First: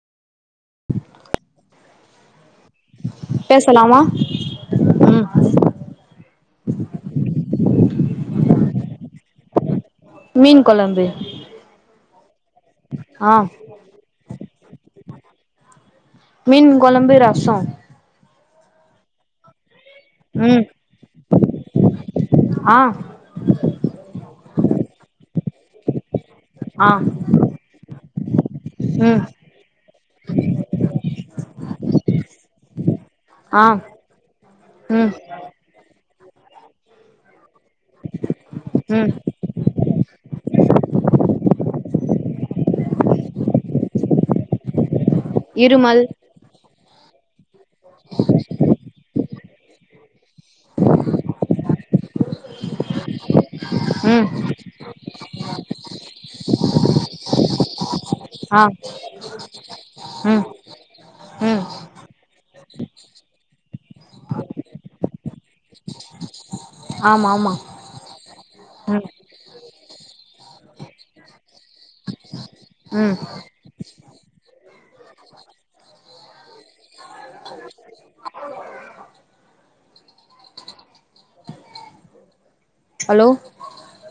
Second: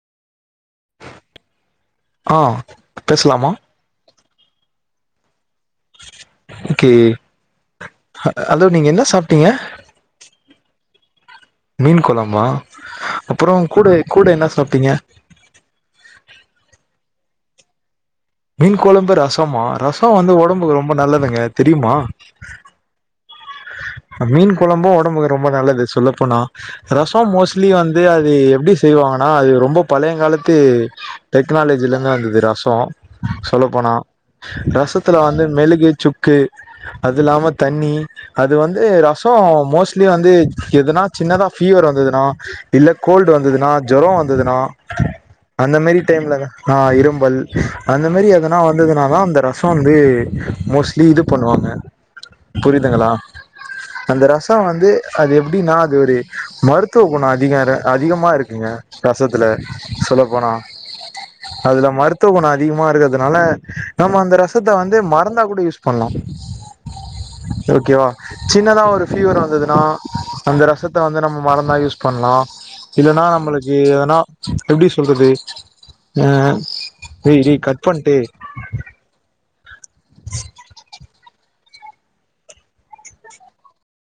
ஆ பேசலாமா பேசலாமா ம் நாளைக்கி ஹலோ நீங்க என்ன சாப்ட்டீங்க மீன்கொழம்பு மீன்கொழம்பா அப்பறோ கூட கூட என்ன சாப்டிங்க மீன் கொழம்பு ரசோ மீன் கொழம்பு ரசமா ரசோ வந்து ம் ஒடம்புக்கு ரொம்ப நல்லதுங்க தெரியுமா ஆ மீன் கொழம்பு ஒடம்புக்கு ரொம்ப நல்லது சொல்லப்போனா ஆ ரசோ மோஸ்லி வந்து அது எப் டி ம் செய்வாங்கன்னா அது ரொம்ப பழையங்காலத்து டெக்னாலஜில இந்து வந்தது ரசோ ஆ சொல்ல போனா ம் ரசத்துல வந்து மெழுகு சுக்கு அது இல்லாம தண்ணி அது வந்து ம் ரசோ ஓ மோஸ்லி வந்து எதனா சின்னதா ஃபீவர் வந்துதுனா இல்ல கோல்டு வந்துதுன்னா ஜொரோ வந்துதுனா அந்த மாரி இருமல் டைம்லதா ஆ இரும்பல் அந்த மாரி அதெல்லா வந்ததுனாதா அந்த ரசோ வந்து மோஸ்லி இது பண்ணுவாங்க புரியுதுங்ளா அந்த ம் ரசோ வந்து அது எப்டின்னா அது ஒரு மருத்துவ குணோ அதிகாய அதிகமா ஆ இருக்குங்க ரசத்துல சொல்ல ம் போனா ம் அதுல மருத்துவ குணோ அதிகமா இருக்குறதுனால நம்ம அந்த ரசத்த வந்து மருந்தா கூட யூஸ் பண்லா ஆமா ஆமா ஓகேவா சின்னதா ஒரு ம் ஃபீவர் வந்துதுன்னா அந்த ரசத்த வந்து நம்ம மருந்தா யூஸ் பண்லா ம் இல்லன்னா நம்ளுக் இ எதனா எப்டி சொல்றது எ ஏ கட் பண்ட்டு ஹலோ